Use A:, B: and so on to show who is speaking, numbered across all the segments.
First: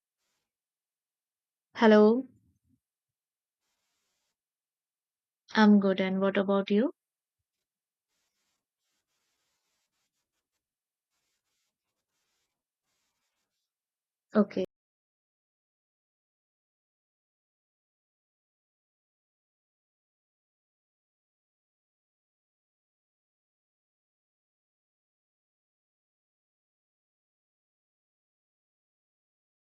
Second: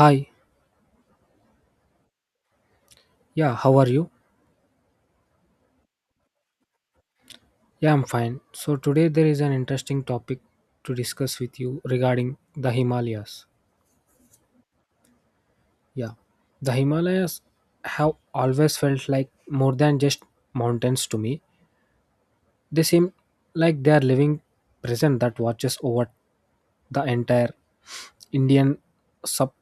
A: Hi,
B: Hello,
A: yeah, how are you?
B: I'm good. And what about you?
A: Yeah, I'm fine. So, today there is an interesting topic to discuss with you regarding the Himalayas.
B: Okay.
A: Yeah, the Himalayas have always felt like more than just mountains to me. They seem like they are living present that watches over the entire Indian sub,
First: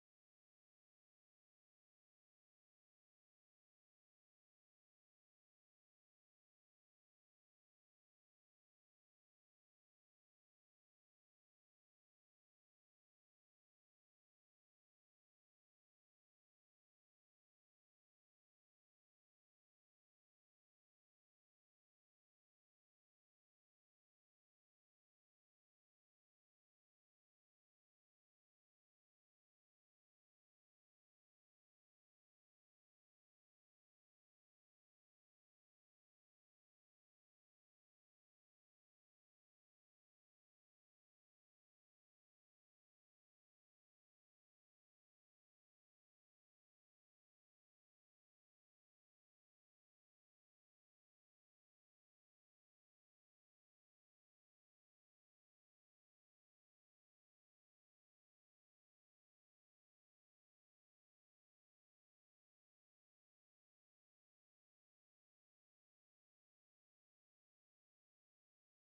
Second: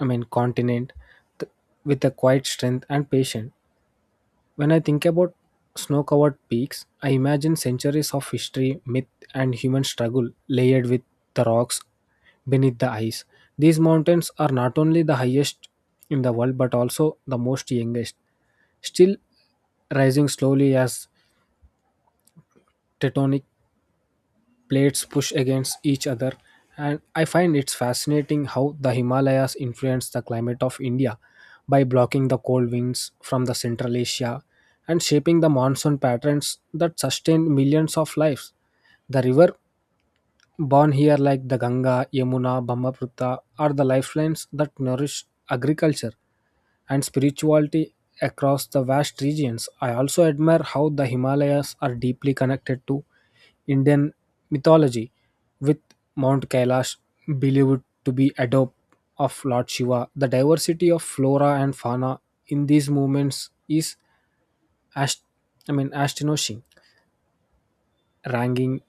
A: continent th- with a quiet strength and patience. When I think about snow covered peaks, I imagine centuries of history, myth, and human struggle layered with the rocks beneath the ice. These mountains are not only the highest in the world but also the most youngest, still rising slowly as tectonic plates push against each other. And I find it's fascinating how the himalayas influence the climate of India by blocking the cold winds from the Central Asia and shaping the monsoon patterns that sustain millions of lives. The river born here, like the Ganga, Yamuna, Brahmaputra, are the lifelines that nourish agriculture and spirituality across the vast regions. I also admire how the Himalayas are deeply connected to Indian mythology, with Mount Kailash believed to be a dope of Lord Shiva. The diversity of flora and fauna in these movements is ast- astonishing, ranking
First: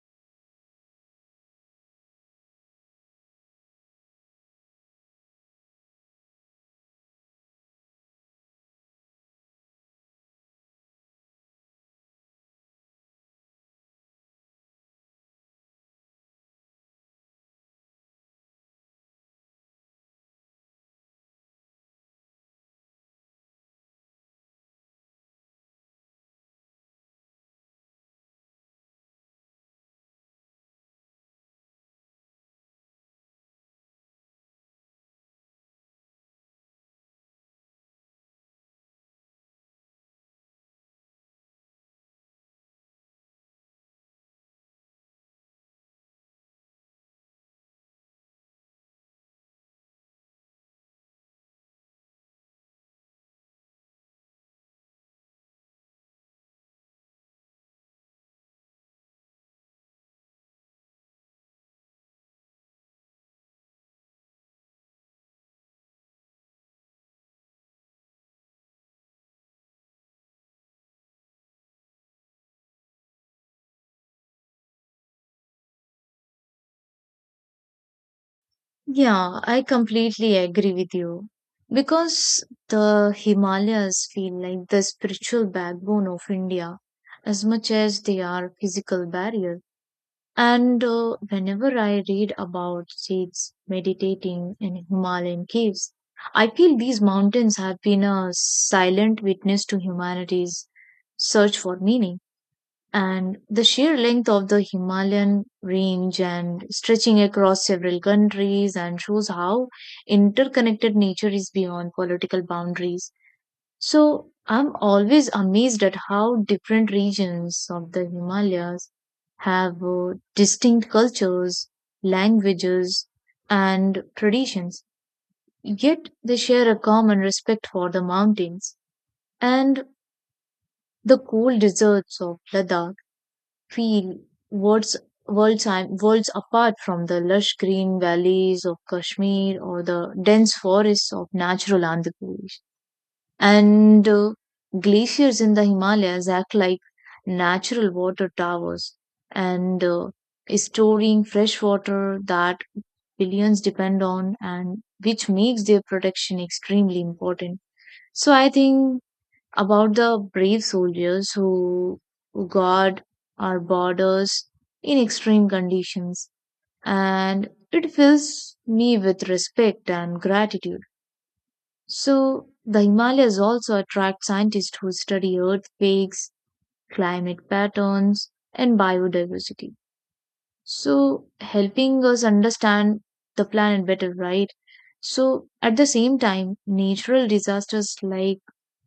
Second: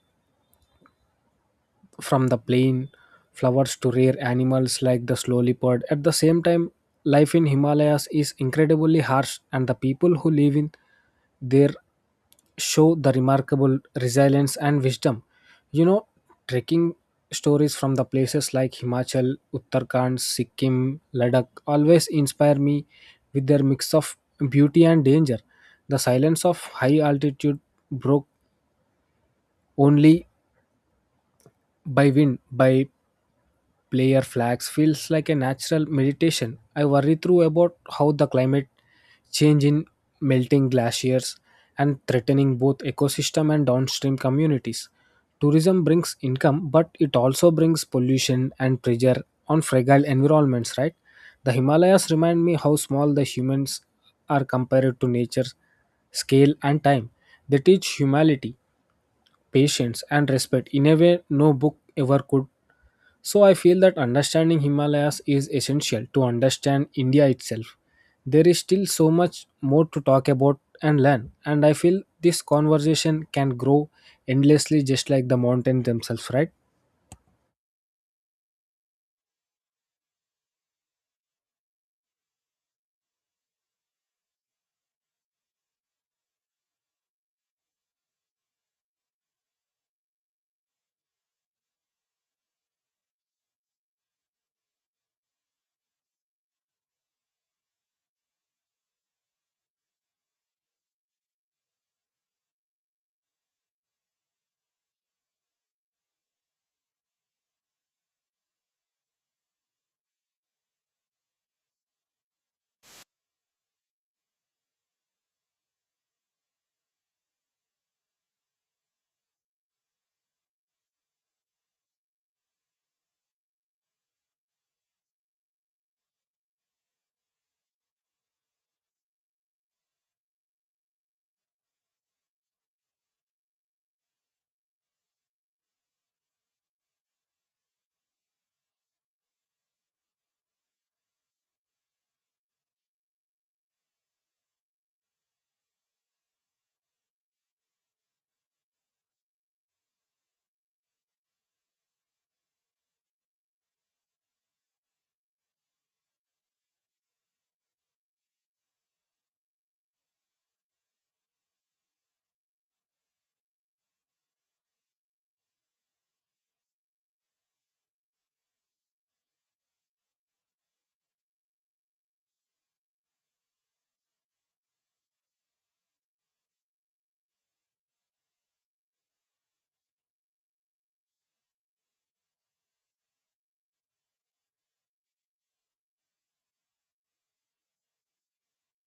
A: from the plain flowers to rare animals like the slow leopard. At the same time, life in Himalayas is incredibly harsh, and the people who live in there show the remarkable resilience and wisdom. You know, trekking stories from the places like Himachal, Uttarakhand, Sikkim, Ladakh always inspire me with their mix of beauty and danger. The silence of high altitude broke only by wind by player flags feels like a natural meditation. I worry through about how the climate change in melting glaciers and threatening both ecosystem and downstream communities. Tourism brings income, but it also brings pollution and pressure on fragile environments, right? The Himalayas remind me how small the humans are compared to nature's scale and time. They teach humility, patience, and respect in a way no book ever could. So I feel that understanding Himalayas is essential to understand India itself. There is still so much more to talk about and learn, and I feel this conversation can grow endlessly just like the mountains themselves, right?
B: Yeah, I completely agree with you. Because the Himalayas feel like the spiritual backbone of India as much as they are physical barrier. And Whenever I read about Sikhs meditating in Himalayan caves, I feel these mountains have been a silent witness to humanity's search for meaning. And the sheer length of the Himalayan range and stretching across several countries and shows how interconnected nature is beyond political boundaries. So I'm always amazed at how different regions of the Himalayas have distinct cultures, languages, and traditions. Yet they share a common respect for the mountains, and the cool deserts of Ladakh feel worlds worlds and worlds apart from the lush green valleys of Kashmir or the dense forests of natural Andhra Pradesh. And Glaciers in the Himalayas act like natural water towers and storing fresh water that billions depend on, and which makes their protection extremely important. So I think about the brave soldiers who guard our borders in extreme conditions, and it fills me with respect and gratitude. So the Himalayas also attract scientists who study earthquakes, climate patterns, and biodiversity, so helping us understand the planet better, right? So at the same time, natural disasters like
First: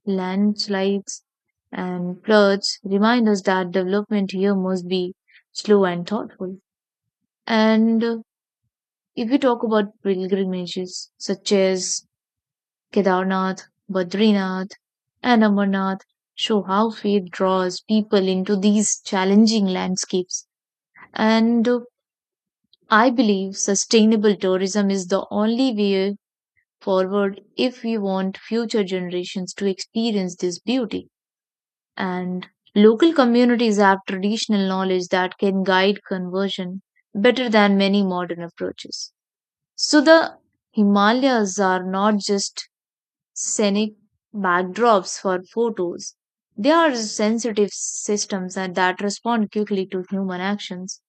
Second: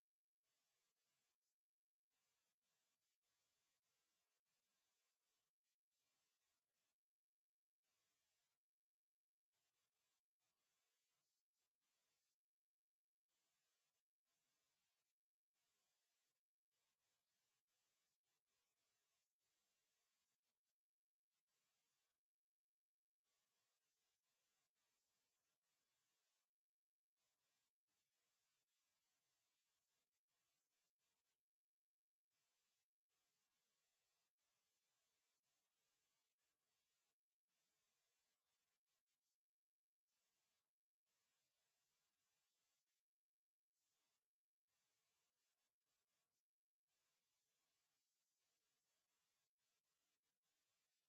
B: landslides and floods remind us that development here must be slow and thoughtful. And If we talk about pilgrimages such as Kedarnath, Badrinath, and Amarnath, show how faith draws people into these challenging landscapes. And I believe sustainable tourism is the only way forward if we want future generations to experience this beauty. And local communities have traditional knowledge that can guide conversion better than many modern approaches. So the Himalayas are not just scenic backdrops for photos. They are sensitive systems and that respond quickly to human actions.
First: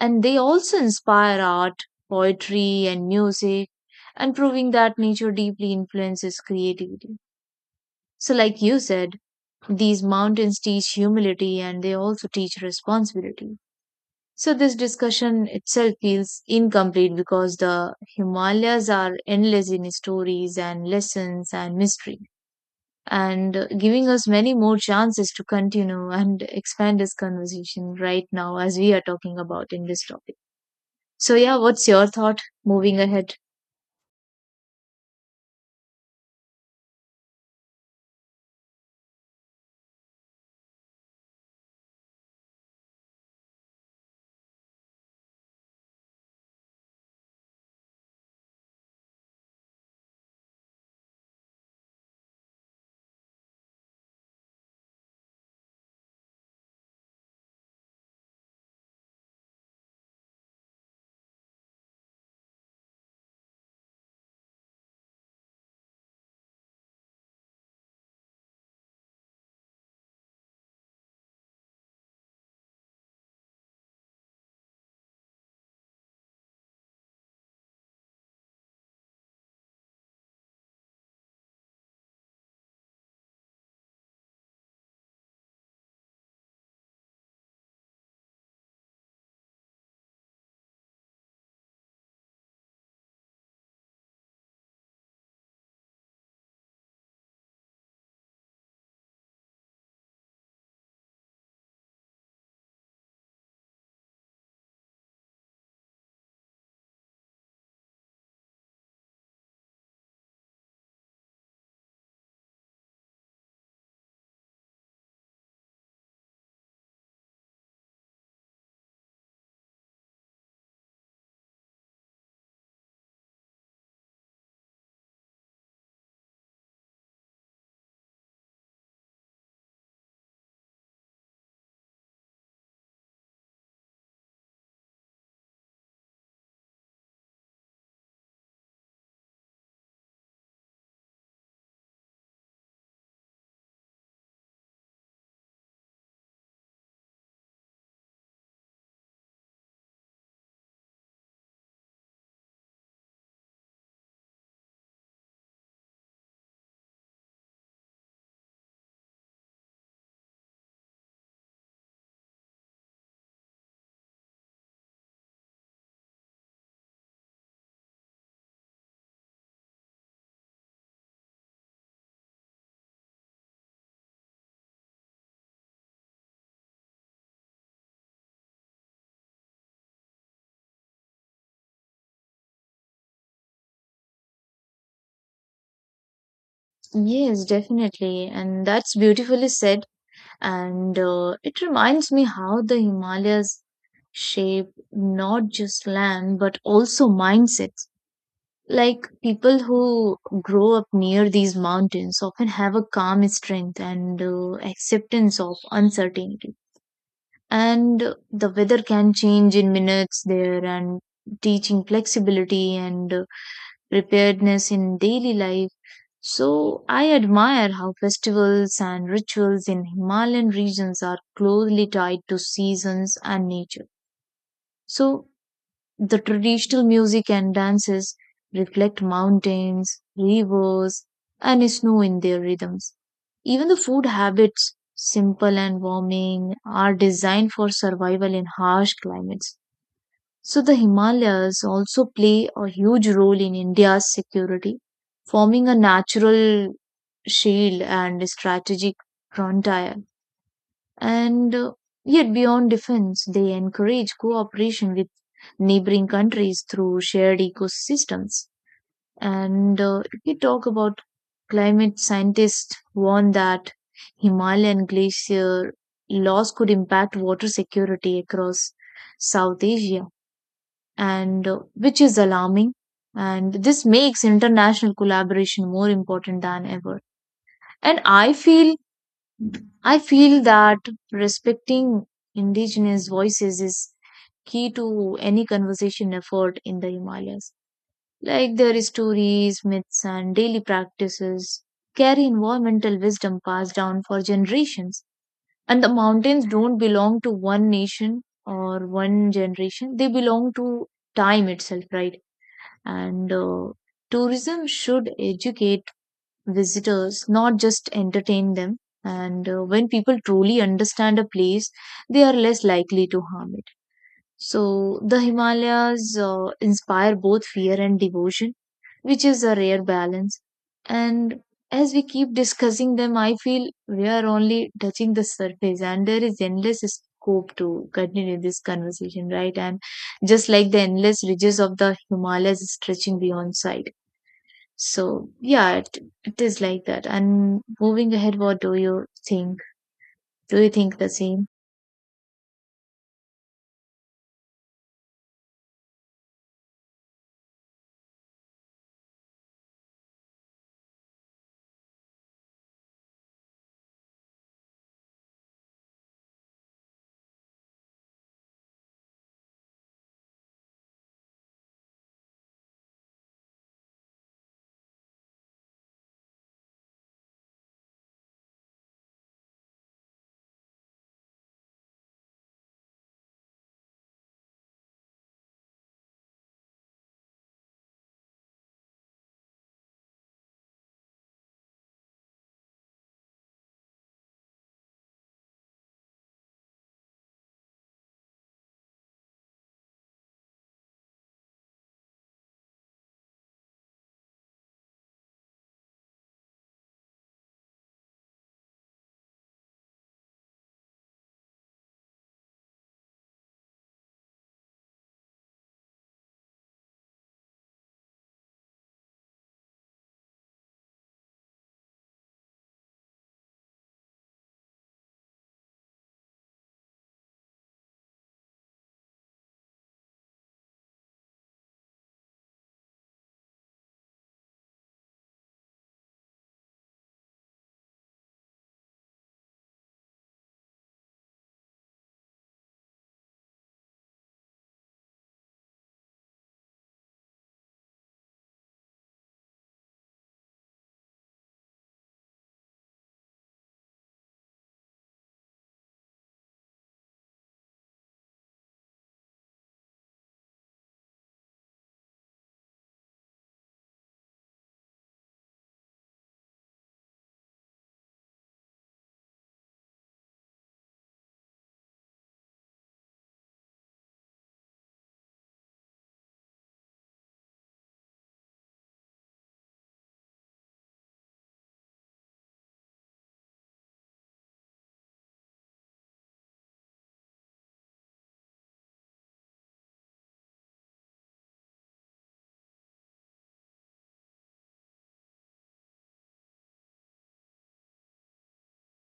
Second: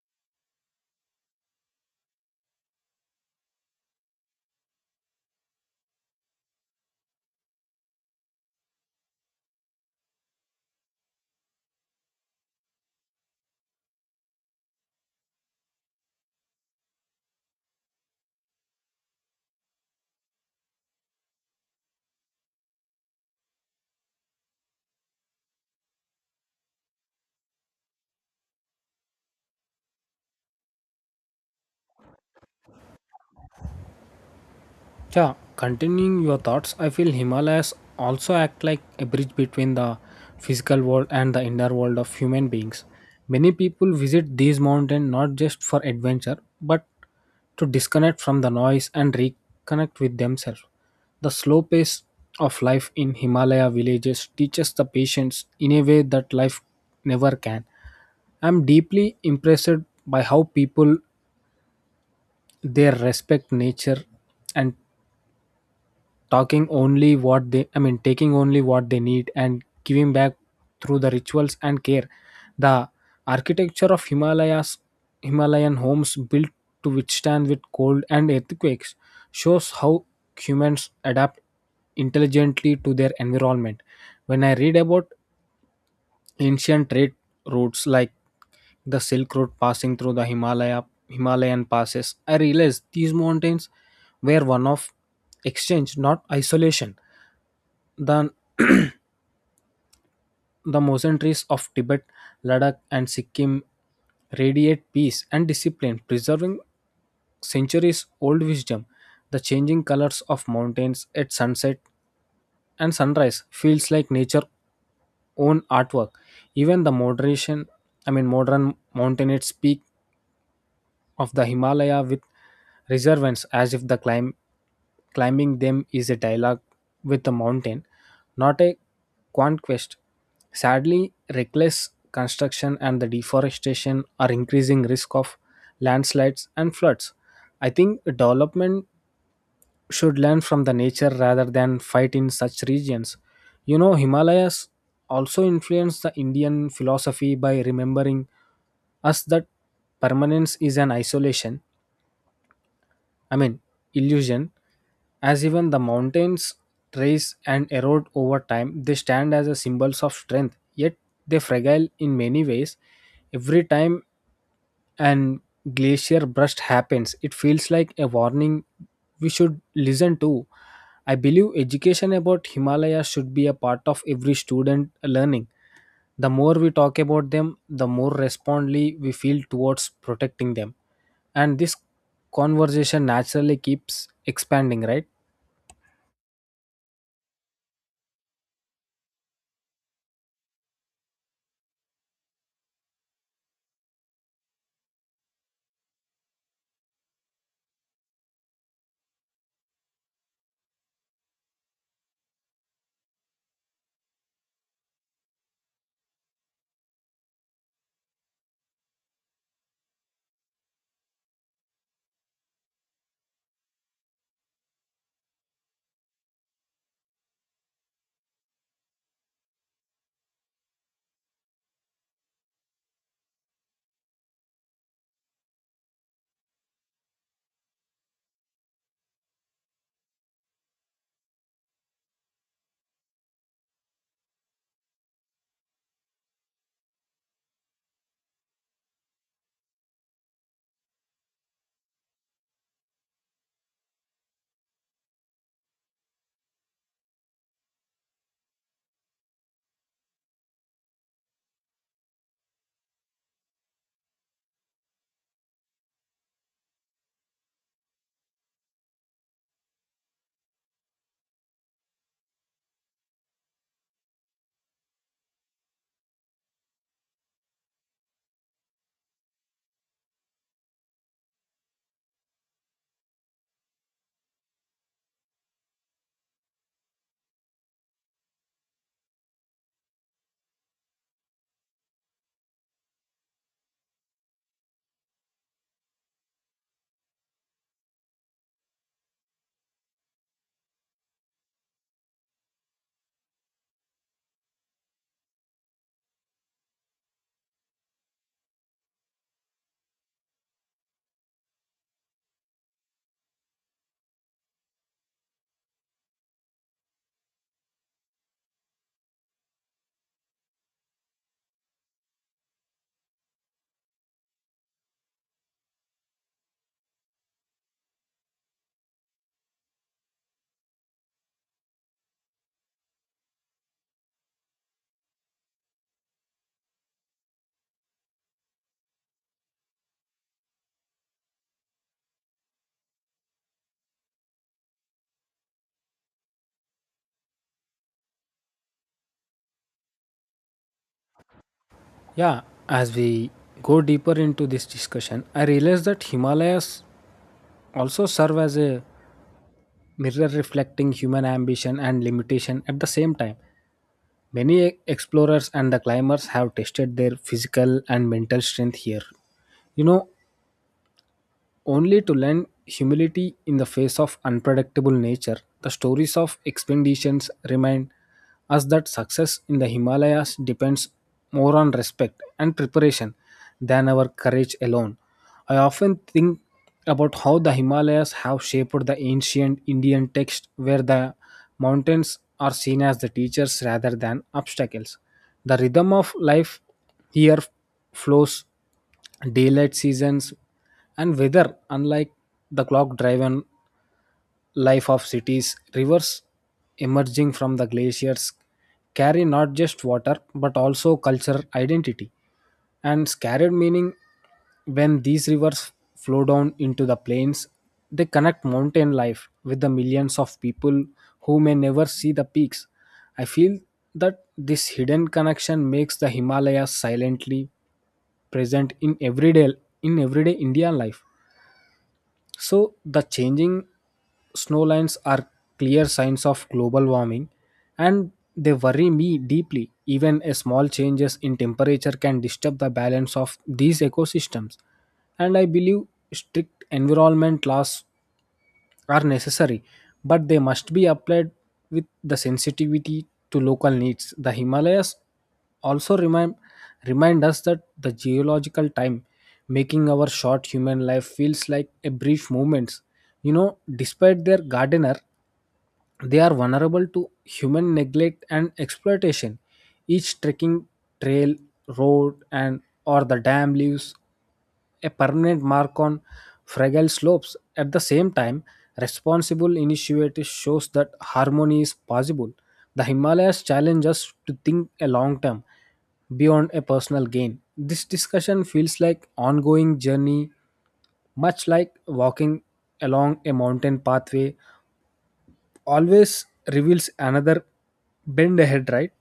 B: And they also inspire art, poetry, and music, and proving that nature deeply influences creativity. So, like you said, these mountains teach humility and they also teach responsibility. So this discussion itself feels incomplete because the Himalayas are endless in stories and lessons and mystery, and giving us many more chances to continue and expand this conversation right now as we are talking about in this topic. So yeah, what's your thought moving ahead?
A: Yeah, continuing your thoughts, I feel Himalayas also act like a bridge between the physical world and the inner world of human beings. Many people visit these mountains not just for adventure, but to disconnect from the noise and reconnect with themselves. The slow pace of life in Himalaya villages teaches the patience in a way that life never can. I'm deeply impressed by how people there respect nature and talking only what they I mean taking only what they need and giving back through the rituals and care. The architecture of himalayas Himalayan homes built to withstand with cold and earthquakes shows how humans adapt intelligently to their environment. When I read about ancient trade routes like the silk road passing through the Himalayan passes, I realized these mountains were one of exchange not isolation. The, the monasteries of Tibet, Ladakh, and Sikkim radiate peace and discipline, preserving centuries old wisdom. The changing colors of mountains at sunset and sunrise feels like nature's own artwork. Even the moderation, I mean modern mountaineers speak of the Himalaya with reverence, as if the climbing them is a dialogue with the mountain, not a conquest. Sadly, reckless construction and the deforestation are increasing risk of landslides and floods. I think development should learn from the nature rather than fight in such regions. You know, Himalayas also influenced the Indian philosophy by remembering us that permanence is an I mean, illusion, as even the mountains rise and erode over time, they stand as a symbols of strength, yet they fragile in many ways. Every time an glacier burst happens, it feels like a warning we should listen to. I believe education about Himalaya should be a part of every student learning. The more we talk about them, the more responsibly we feel towards protecting them, and this conversation naturally keeps expanding, right?
B: Yes, definitely. And that's beautifully said. And It reminds me how the Himalayas shape not just land but also mindsets. Like people who grow up near these mountains often have a calm strength and acceptance of uncertainty. And The weather can change in minutes there, and teaching flexibility and preparedness in daily life. So I admire how festivals and rituals in Himalayan regions are closely tied to seasons and nature. So the traditional music and dances reflect mountains, rivers, and snow in their rhythms. Even the food habits, simple and warming, are designed for survival in harsh climates. So the Himalayas also play a huge role in India's security, forming a natural shield and strategic frontier. And Yet, beyond defense, they encourage cooperation with neighboring countries through shared ecosystems. And If we talk about climate scientists warn that Himalayan glacier loss could impact water security across South Asia, and which is alarming. And this makes international collaboration more important than ever. And I feel that respecting indigenous voices is key to any conversation effort in the Himalayas. Like their stories, myths, and daily practices carry environmental wisdom passed down for generations. And the mountains don't belong to one nation or one generation, they belong to time itself, right? And Tourism should educate visitors, not just entertain them. And When people truly understand a place, they are less likely to harm it. So the Himalayas inspire both fear and devotion, which is a rare balance. And as we keep discussing them, I feel we are only touching the surface, and there is endless scope to continue this conversation, right? And just like the endless ridges of the Himalayas stretching beyond sight. So yeah, it is like that. And moving ahead, what do you think? Do you think the same?
A: Yeah, as we go deeper into this discussion, I realize that Himalayas also serve as a mirror reflecting human ambition and limitation at the same time. Many explorers and the climbers have tested their physical and mental strength here, you know, only to learn humility in the face of unpredictable nature. The stories of expeditions remind us that success in the Himalayas depends more on respect and preparation than our courage alone. I often think about how the Himalayas have shaped the ancient Indian text where the mountains are seen as the teachers rather than obstacles. The rhythm of life here flows daylight seasons and weather unlike the clock driven life of cities. Rivers emerging from the glaciers carry not just water but also cultural identity and scarred meaning. When these rivers flow down into the plains, they connect mountain life with the millions of people who may never see the peaks. I feel that this hidden connection makes the himalayas silently present in everyday Indian life. So, the changing snow lines are clear signs of global warming and they worry me deeply. Even a small changes in temperature can disturb the balance of these ecosystems. And I believe strict environment laws are necessary, but they must be applied with the sensitivity to local needs. The Himalayas also remind us that the geological time making our short human life feels like a brief moment. You know, despite their gardener they are vulnerable to human neglect and exploitation. Each trekking trail, road, and or the dam leaves a permanent mark on fragile slopes. At the same time, responsible initiative shows that harmony is possible. The Himalayas challenge us to think a long term beyond a personal gain. This discussion feels like ongoing journey, much like walking along a mountain pathway always reveals another bend ahead, right?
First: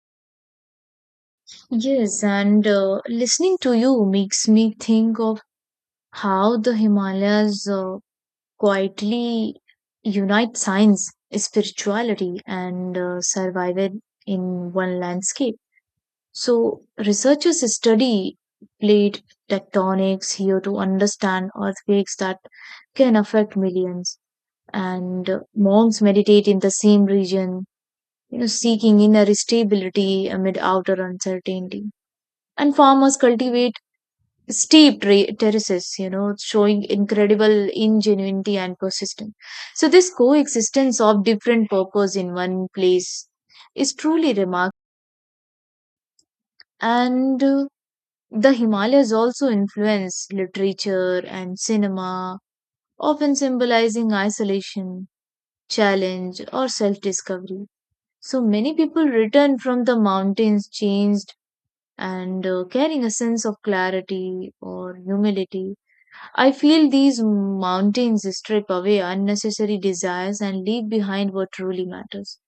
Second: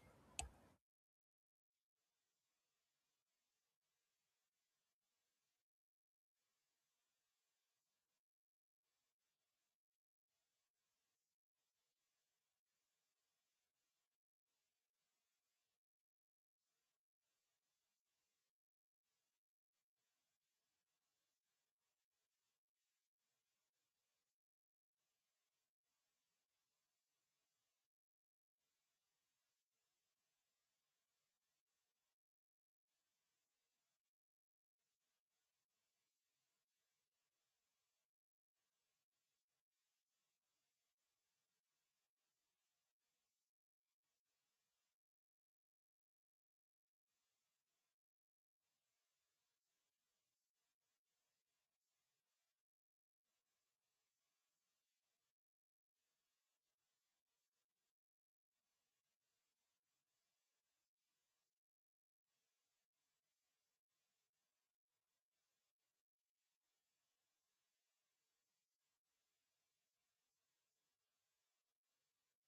B: Yes, and listening to you makes me think of how the Himalayas quietly unite science, spirituality, and survival in one landscape. So researchers study plate tectonics here to understand earthquakes that can affect millions. And monks meditate in the same region, you know, seeking inner stability amid outer uncertainty. And farmers cultivate steep terraces, you know, showing incredible ingenuity and persistence. So this coexistence of different purpose in one place is truly remarkable. And The Himalayas also influence literature and cinema, often symbolizing isolation, challenge, or self discovery. So many people return from the mountains changed and carrying a sense of clarity or humility. I feel these mountains strip away unnecessary desires and leave behind what truly matters.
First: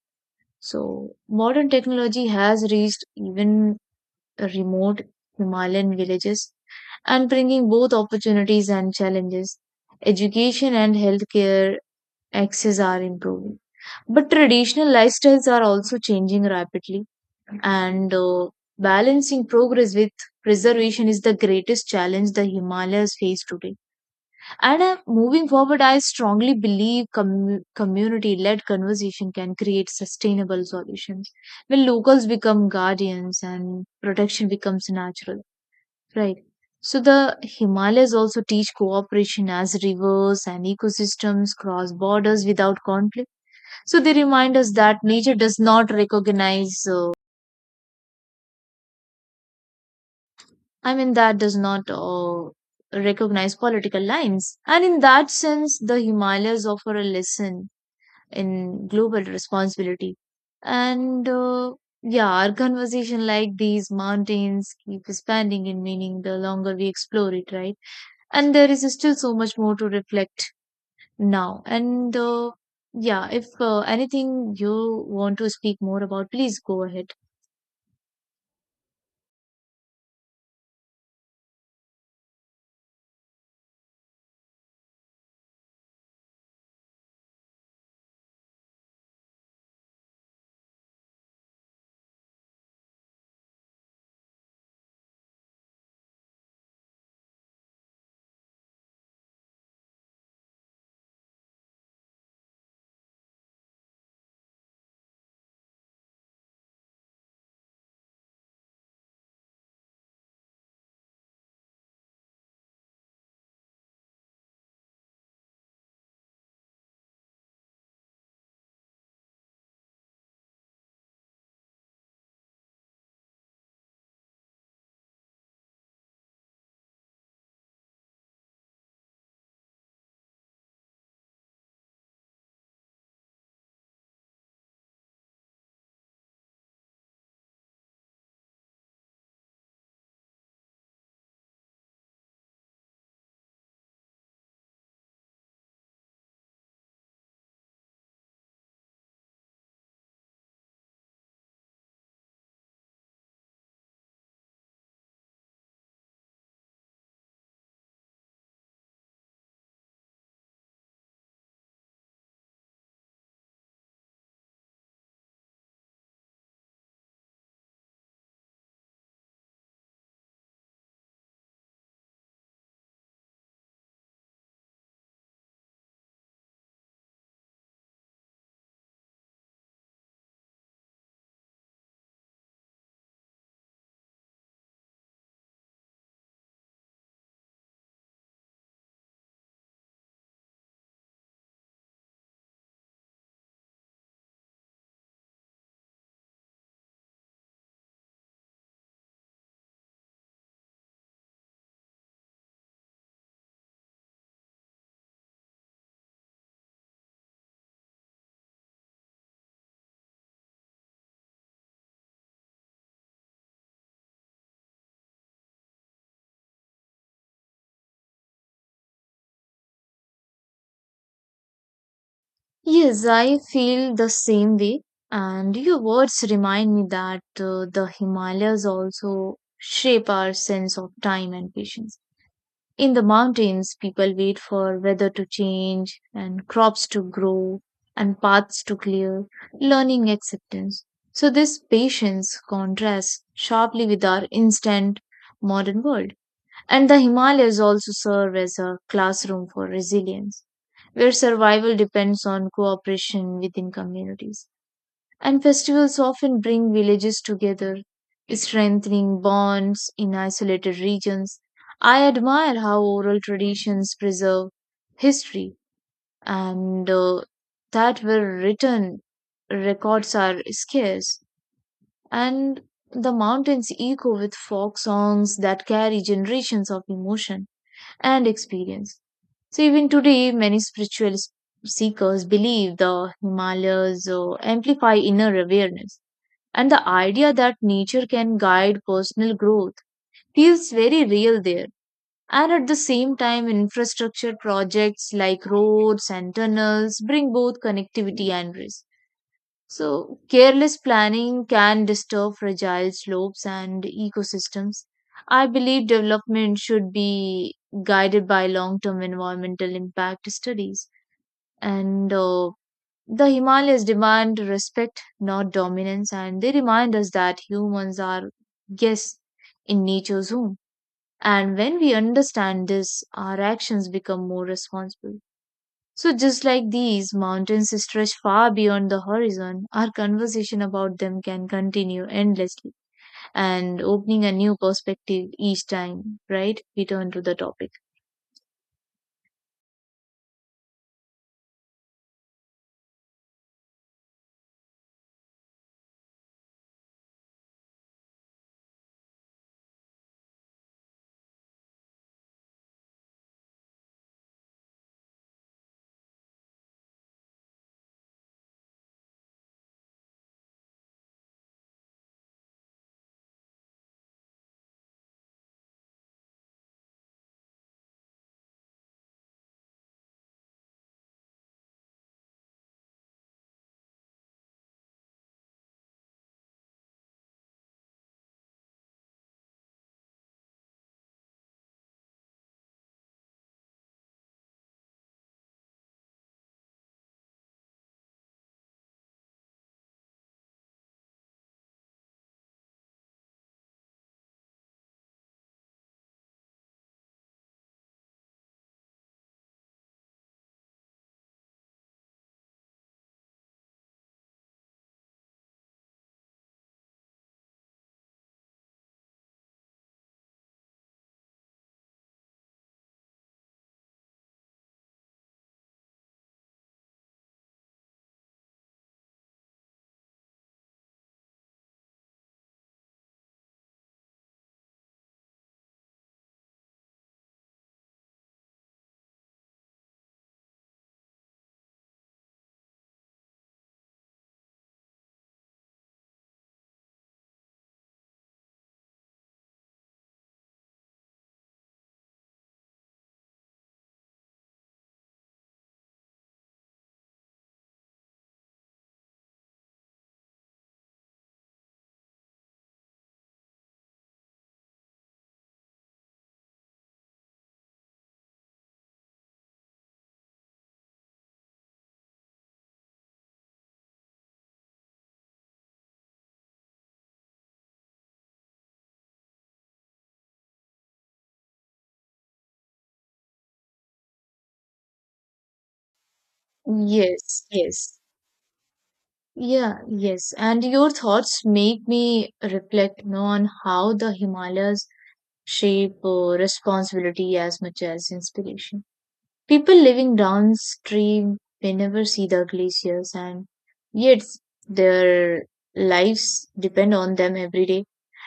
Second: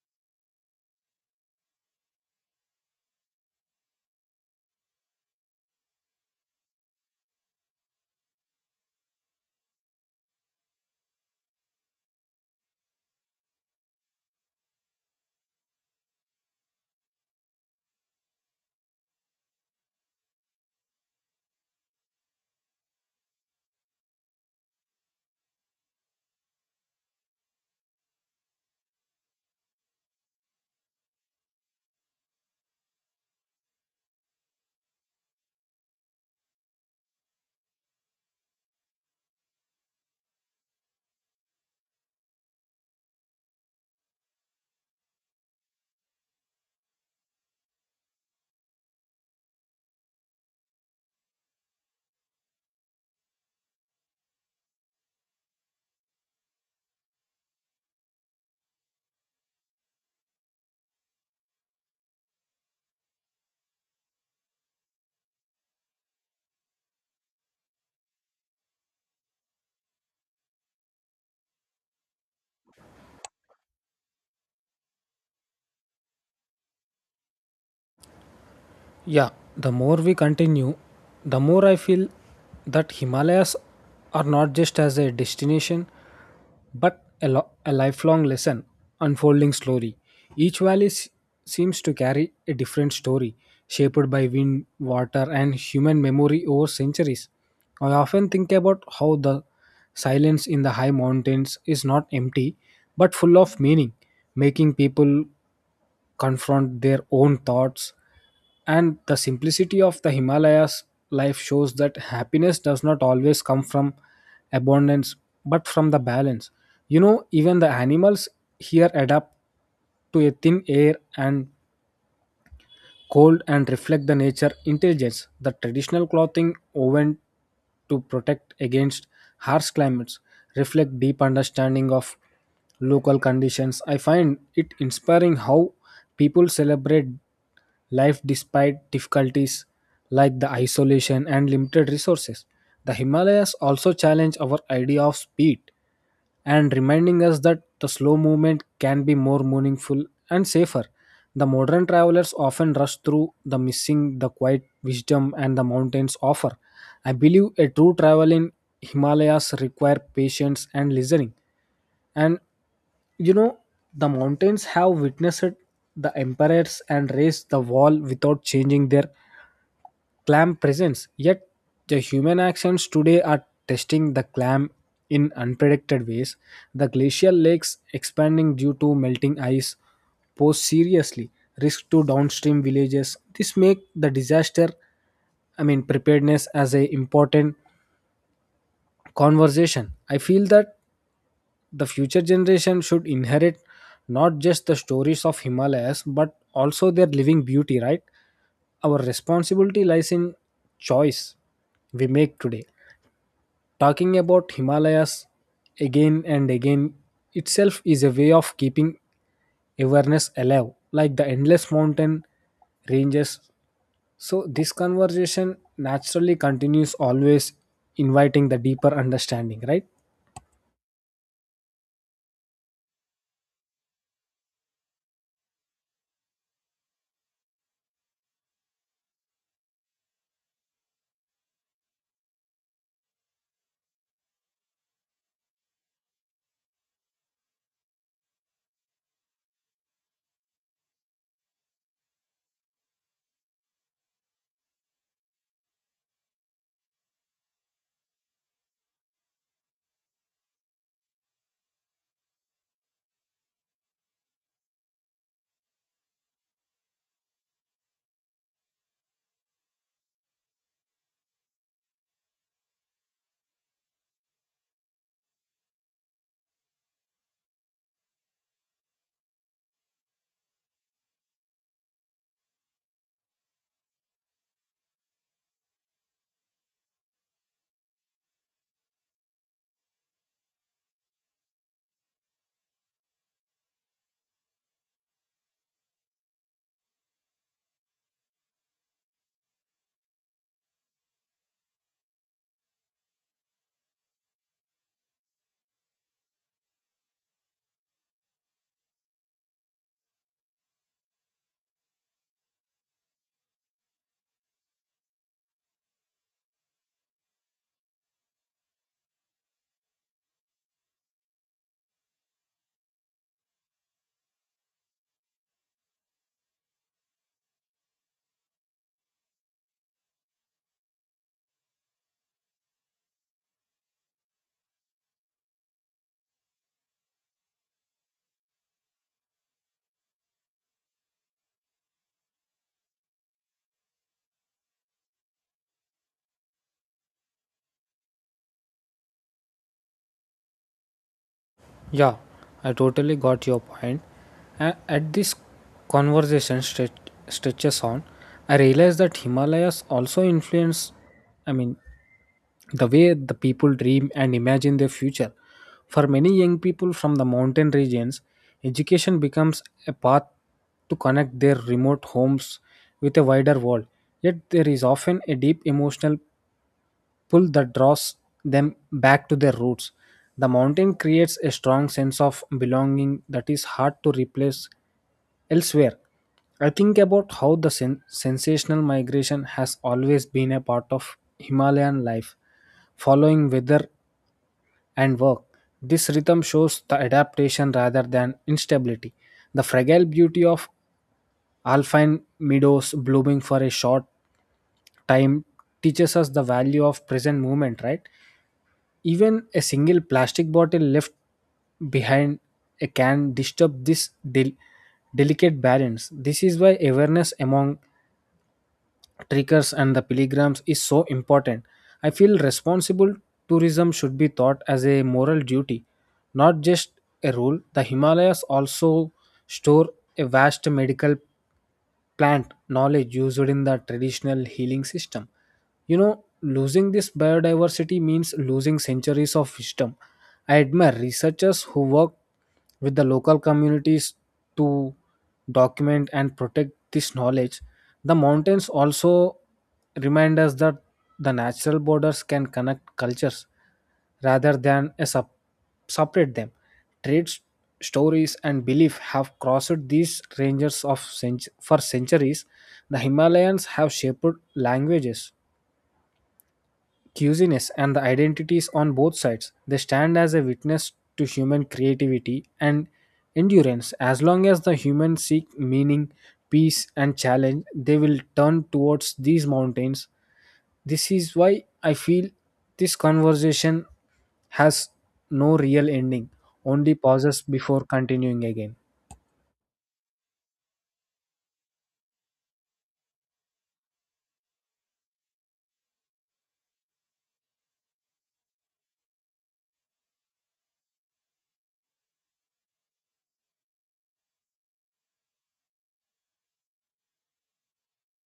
B: So, modern technology has reached even remote Himalayan villages and bringing both opportunities and challenges. Education and healthcare access are improving. But traditional lifestyles are also changing rapidly, and balancing progress with preservation is the greatest challenge the Himalayas face today. And Moving forward, I strongly believe community-led conversation can create sustainable solutions when locals become guardians and protection becomes natural, right? So the Himalayas also teach cooperation as rivers and ecosystems cross borders without conflict. So they remind us that nature does not recognize that does not recognize political lines. And in that sense, the Himalayas offer a lesson in global responsibility. And Yeah, our conversation like these mountains keep expanding in meaning the longer we explore it, right? And there is still so much more to reflect now. And Yeah, if anything you want to speak more about, please go ahead.
A: Yeah, the more we continue, the more I feel that Himalayas are not just as a destination, but a lifelong lesson unfolding slowly. Each valley seems to carry a different story, shaped by wind, water, and human memory over centuries. I often think about how the silence in the high mountains is not empty, but full of meaning, making people confront their own thoughts. And the simplicity of the himalayas life shows that happiness does not always come from abundance but from the balance. You know, even the animals here adapt to a thin air and cold and reflect the nature intelligence. The traditional clothing woven to protect against harsh climates reflect deep understanding of local conditions. I find it inspiring how people celebrate life despite difficulties like the isolation and limited resources. The Himalayas also challenge our idea of speed and reminding us that the slow movement can be more meaningful and safer. The modern travelers often rush through the missing the quiet wisdom and the mountains offer. I believe a true travel in Himalayas require patience and listening. And you know, the mountains have witnessed the empires and raised the wall without changing their clam presence. Yet, the human actions today are testing the clam in unpredicted ways. The glacial lakes expanding due to melting ice pose seriously risk to downstream villages. This make the disaster, I mean preparedness as a important conversation. I feel that the future generation should inherit not just the stories of Himalayas but also their living beauty, right? Our responsibility lies in choice we make today. Talking about Himalayas again and again itself is a way of keeping awareness alive, like the endless mountain ranges. So, this conversation naturally continues, always inviting the deeper understanding, right?
B: Yes, I feel the same way. And your words remind me that the Himalayas also shape our sense of time and patience. In the mountains, people wait for weather to change and crops to grow and paths to clear, learning acceptance. So, this patience contrasts sharply with our instant modern world. And the Himalayas also serve as a classroom for resilience, where survival depends on cooperation within communities. And festivals often bring villages together, strengthening bonds in isolated regions. I admire how oral traditions preserve history, and that where written records are scarce. And the mountains echo with folk songs that carry generations of emotion and experience. So even today, many spiritual seekers believe the Himalayas amplify inner awareness, and the idea that nature can guide personal growth feels very real there. And at the same time, infrastructure projects like roads and tunnels bring both connectivity and risk. So, careless planning can disturb fragile slopes and ecosystems. I believe development should be guided by long term environmental impact studies. And The Himalayas demand respect, not dominance, and they remind us that humans are guests in nature's home. And when we understand this, our actions become more responsible. So, just like these, mountains stretch far beyond the horizon. Our conversation about them can continue endlessly and opening a new perspective each time, right? We turn to the topic.
A: Yeah, I totally got your point. At this conversation stretches on, I realized that Himalayas also influence, I mean, the way the people dream and imagine their future. For many young people from the mountain regions, education becomes a path to connect their remote homes with a wider world. Yet there is often a deep emotional pull that draws them back to their roots. The mountain creates a strong sense of belonging that is hard to replace elsewhere. I think about how the sensational migration has always been a part of Himalayan life, following weather and work. This rhythm shows the adaptation rather than instability. The fragile beauty of alpine meadows blooming for a short time teaches us the value of present moment, right? Even a single plastic bottle left behind can disturb this delicate balance. This is why awareness among trekkers and the pilgrims is so important. I feel responsible tourism should be thought as a moral duty, not just a rule. The Himalayas also store a vast medical plant knowledge used in the traditional healing system. You know, losing this biodiversity means losing centuries of wisdom. I admire researchers who work with the local communities to document and protect this knowledge. The mountains also remind us that the natural borders can connect cultures rather than separate them. Trades, stories, and belief have crossed these ranges for centuries. The Himalayans have shaped languages, cuisines and the identities on both sides. They stand as a witness to human creativity and endurance. As long as the humans seek meaning, peace, and challenge, they will turn towards these mountains. This is why I feel this conversation has no real ending, only pauses
B: Yes,
A: before
B: yes.
A: continuing again.
B: Yeah, yes. And your thoughts make me reflect, you know, on how the Himalayas shape responsibility as much as inspiration. People living downstream may never see the glaciers, and yet their lives depend on them every day.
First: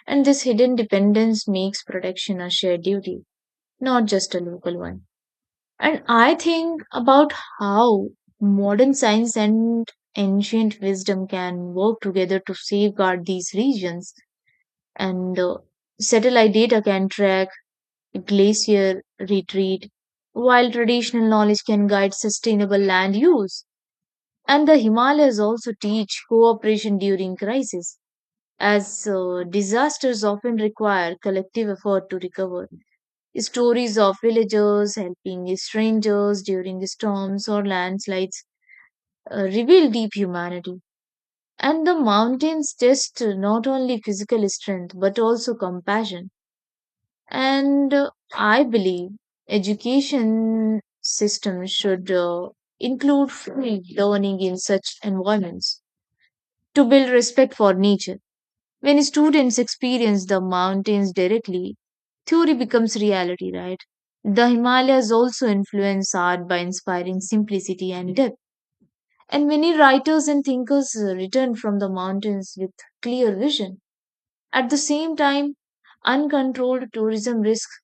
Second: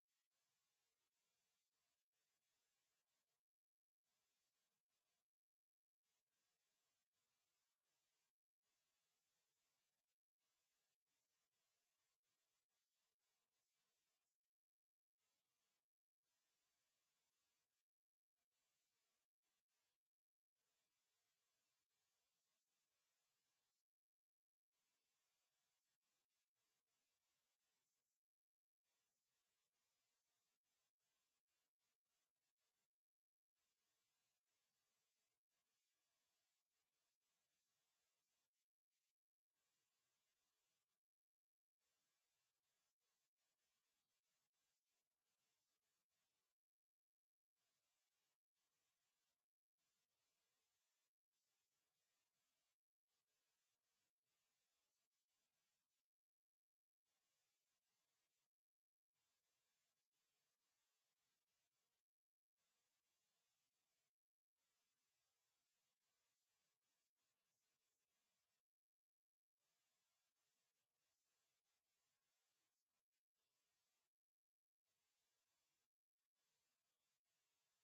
B: And this hidden dependence makes protection a shared duty, not just a local one. And I think about how modern science and ancient wisdom can work together to safeguard these regions, and satellite data can track glacier retreat, while traditional knowledge can guide sustainable land use. And the Himalayas also teach cooperation during crisis, as disasters often require collective effort to recover. Stories of villagers helping strangers during storms or landslides reveal deep humanity. And the mountains test not only physical strength but also compassion. And I believe education system should include free learning in such environments to build respect for nature. When students experience the mountains directly, theory becomes reality, right? The Himalayas also influence art by inspiring simplicity and depth, and many writers and thinkers return from the mountains with clear vision. At the same time, uncontrolled tourism risks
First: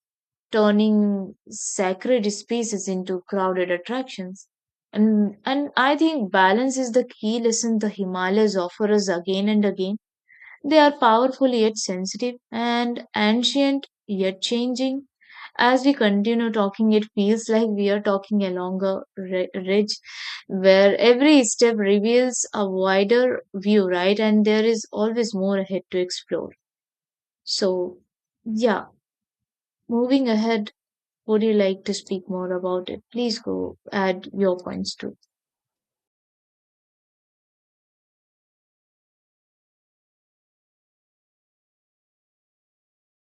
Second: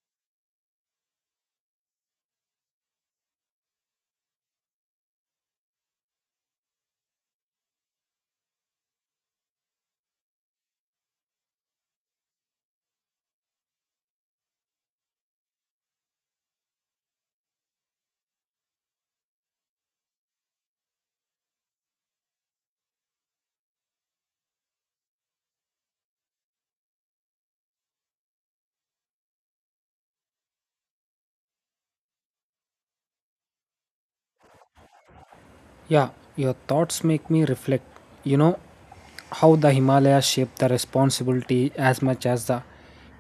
B: turning sacred spaces into crowded attractions. And I think balance is the key lesson the Himalayas offer us again and again. They are powerful yet sensitive and ancient yet changing. As we continue talking, it feels like we are talking along a ridge where every step reveals a wider view, right? And there is always more ahead to explore. So, yeah, moving ahead, would you like to speak more about it? Please go add your points too.
A: Yeah, your thoughts make me reflect. You know how the Himalayas shape the responsibility as much as the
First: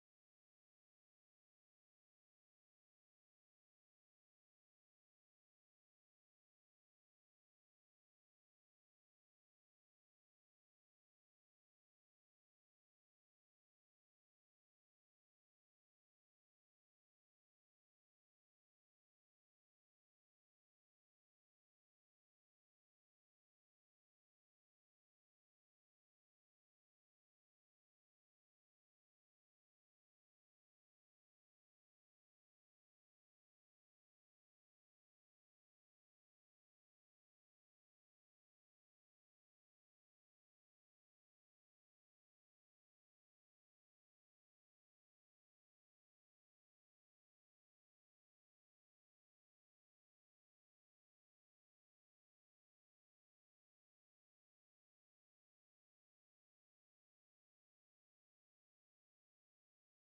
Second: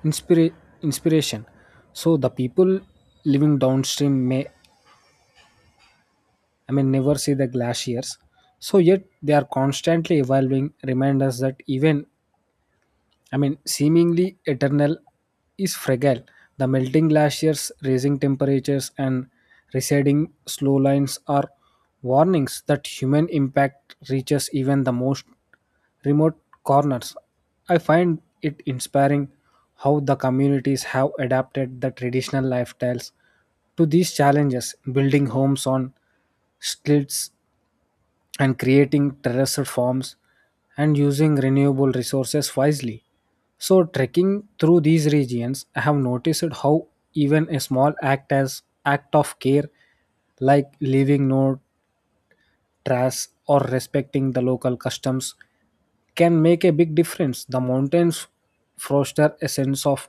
A: inspira- inspiration. So the people living downstream may, I mean, never see the glaciers. So yet they are constantly evolving, remind us that even, I mean, seemingly eternal is fragile. The melting glaciers, raising temperatures, and receding slow lines are warnings that human impact reaches even the most remote corners. I find it inspiring how the communities have adapted the traditional lifestyles to these challenges, building homes on stilts and creating terraced farms and using renewable resources wisely. So, trekking through these regions, I have noticed how even a small act as act of care, like leaving no trace or respecting the local customs, can make a big difference. The mountains foster a sense of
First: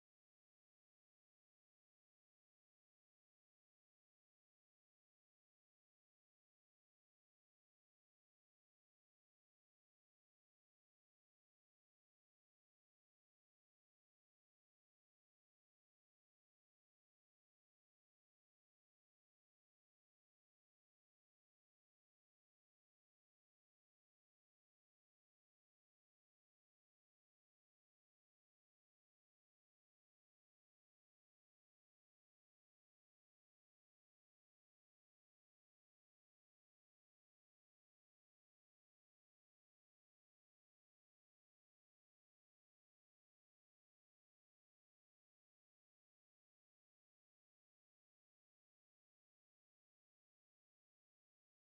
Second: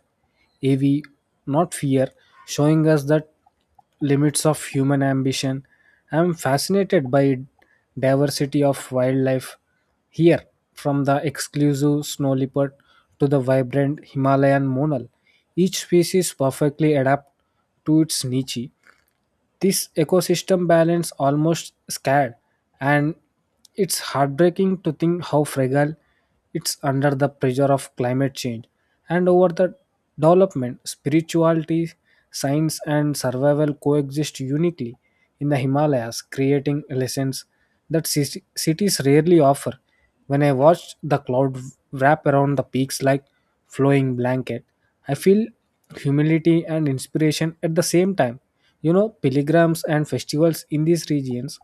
A: AV, not fear, showing us that limits of human ambition. I am fascinated by diversity of wildlife here, from the exclusive snow leopard to the vibrant Himalayan monal. Each species perfectly adapt to its niche, this ecosystem balance almost scared, and it's heartbreaking to think how fragile it's under the pressure of climate change and over the development. Spirituality, science, and survival coexist uniquely in the Himalayas, creating lessons that cities rarely offer. When I watch the cloud wrap around the peaks like flowing blanket, I feel humility and inspiration at the same time. You know, pilgrims and festivals in these regions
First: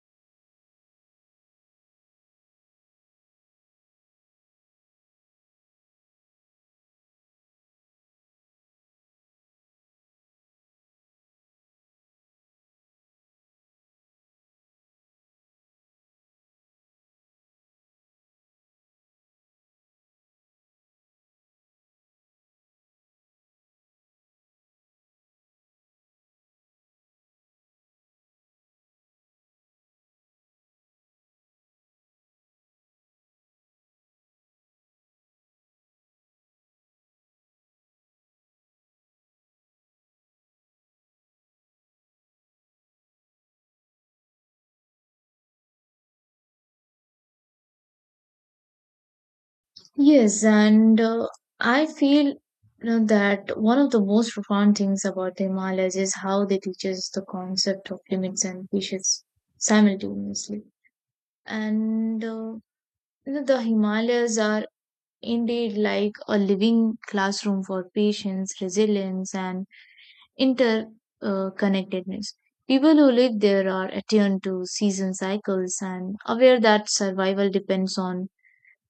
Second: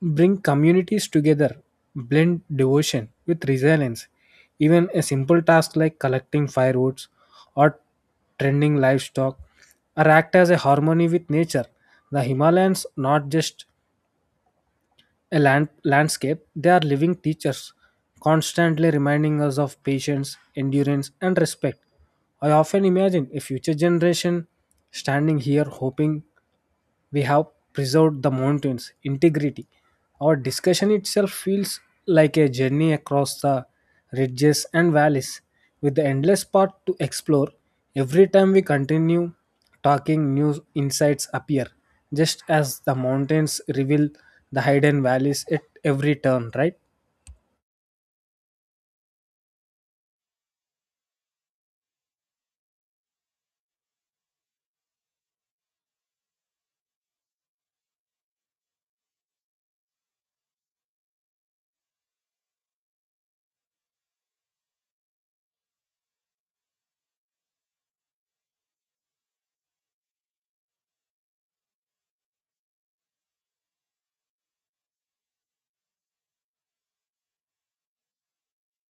A: bring communities together, blend devotion with resilience. Even a simple task like collecting firewoods or tending livestock or act as a harmony with nature. The Himalayas not just landscape, they are living teachers, constantly reminding us of patience, endurance, and respect. I often imagine a future generation standing here hoping we have preserved the mountain's integrity. Our discussion itself feels like a journey across the ridges and valleys, with the endless path to explore. Every time we continue talking, new insights appear, just as the mountains reveal the hidden valleys at every turn, right?
B: Yes, and I feel, you know, that one of the most profound things about the Himalayas is how they teach us the concept of limits and wishes simultaneously. And You know, the Himalayas are indeed like a living classroom for patience, resilience, and interconnectedness. People who live there are attuned to season cycles and aware that survival depends on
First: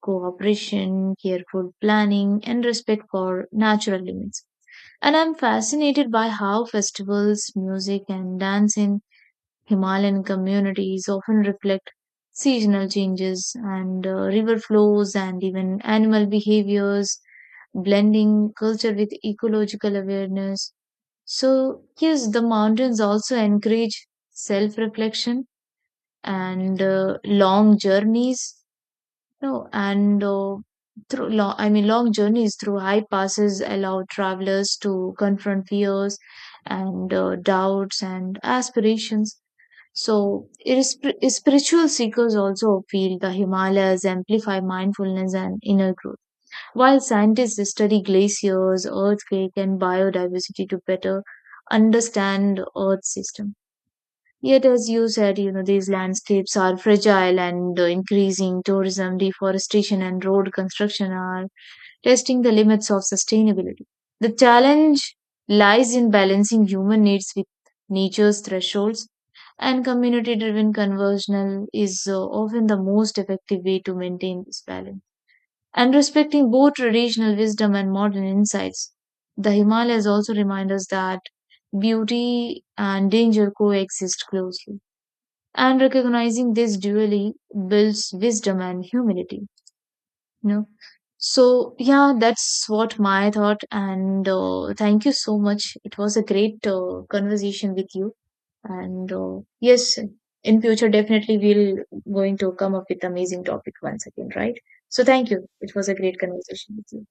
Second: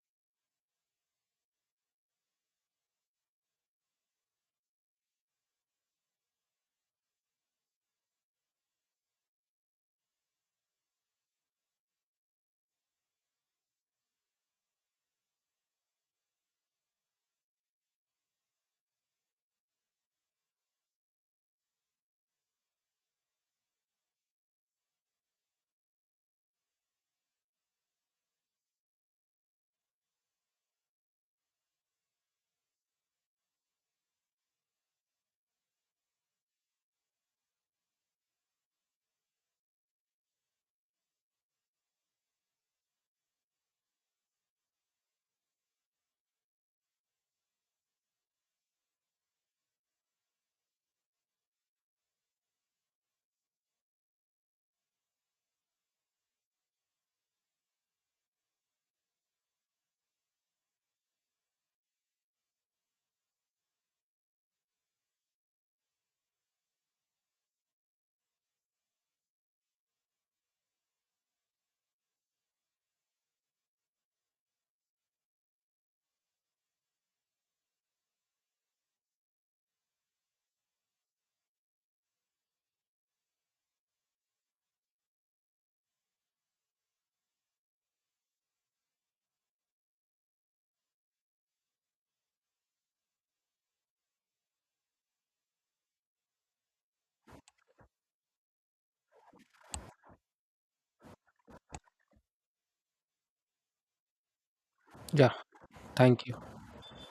B: cooperation, careful planning, and respect for natural limits. And I'm fascinated by how festivals, music, and dance in Himalayan communities often reflect seasonal changes and river flows and even animal behaviors, blending culture with ecological awareness. So, yes, the mountains also encourage self reflection and long journeys, you know, and through long journeys through high passes allow travelers to confront fears and doubts and aspirations. So, it is spiritual seekers also feel the Himalayas amplify mindfulness and inner growth. While scientists study glaciers, earthquake, and biodiversity to better understand Earth's system. Yet, as you said, you know these landscapes are fragile, and the increasing tourism, deforestation, and road construction are testing the limits of sustainability. The challenge lies in balancing human needs with nature's thresholds, and community driven conversional is often the most effective way to maintain this balance and respecting both traditional wisdom and modern insights. The Himalayas also remind us that beauty and danger coexist closely, and recognizing this dually builds wisdom and humility. You know, so yeah, that's what my thought, and thank you so much. It was a great conversation with you, and yes, in future definitely we'll going to come up with amazing topic once again, right? So
A: Yeah,
B: thank you. It was a great
A: thank you.
B: conversation with you.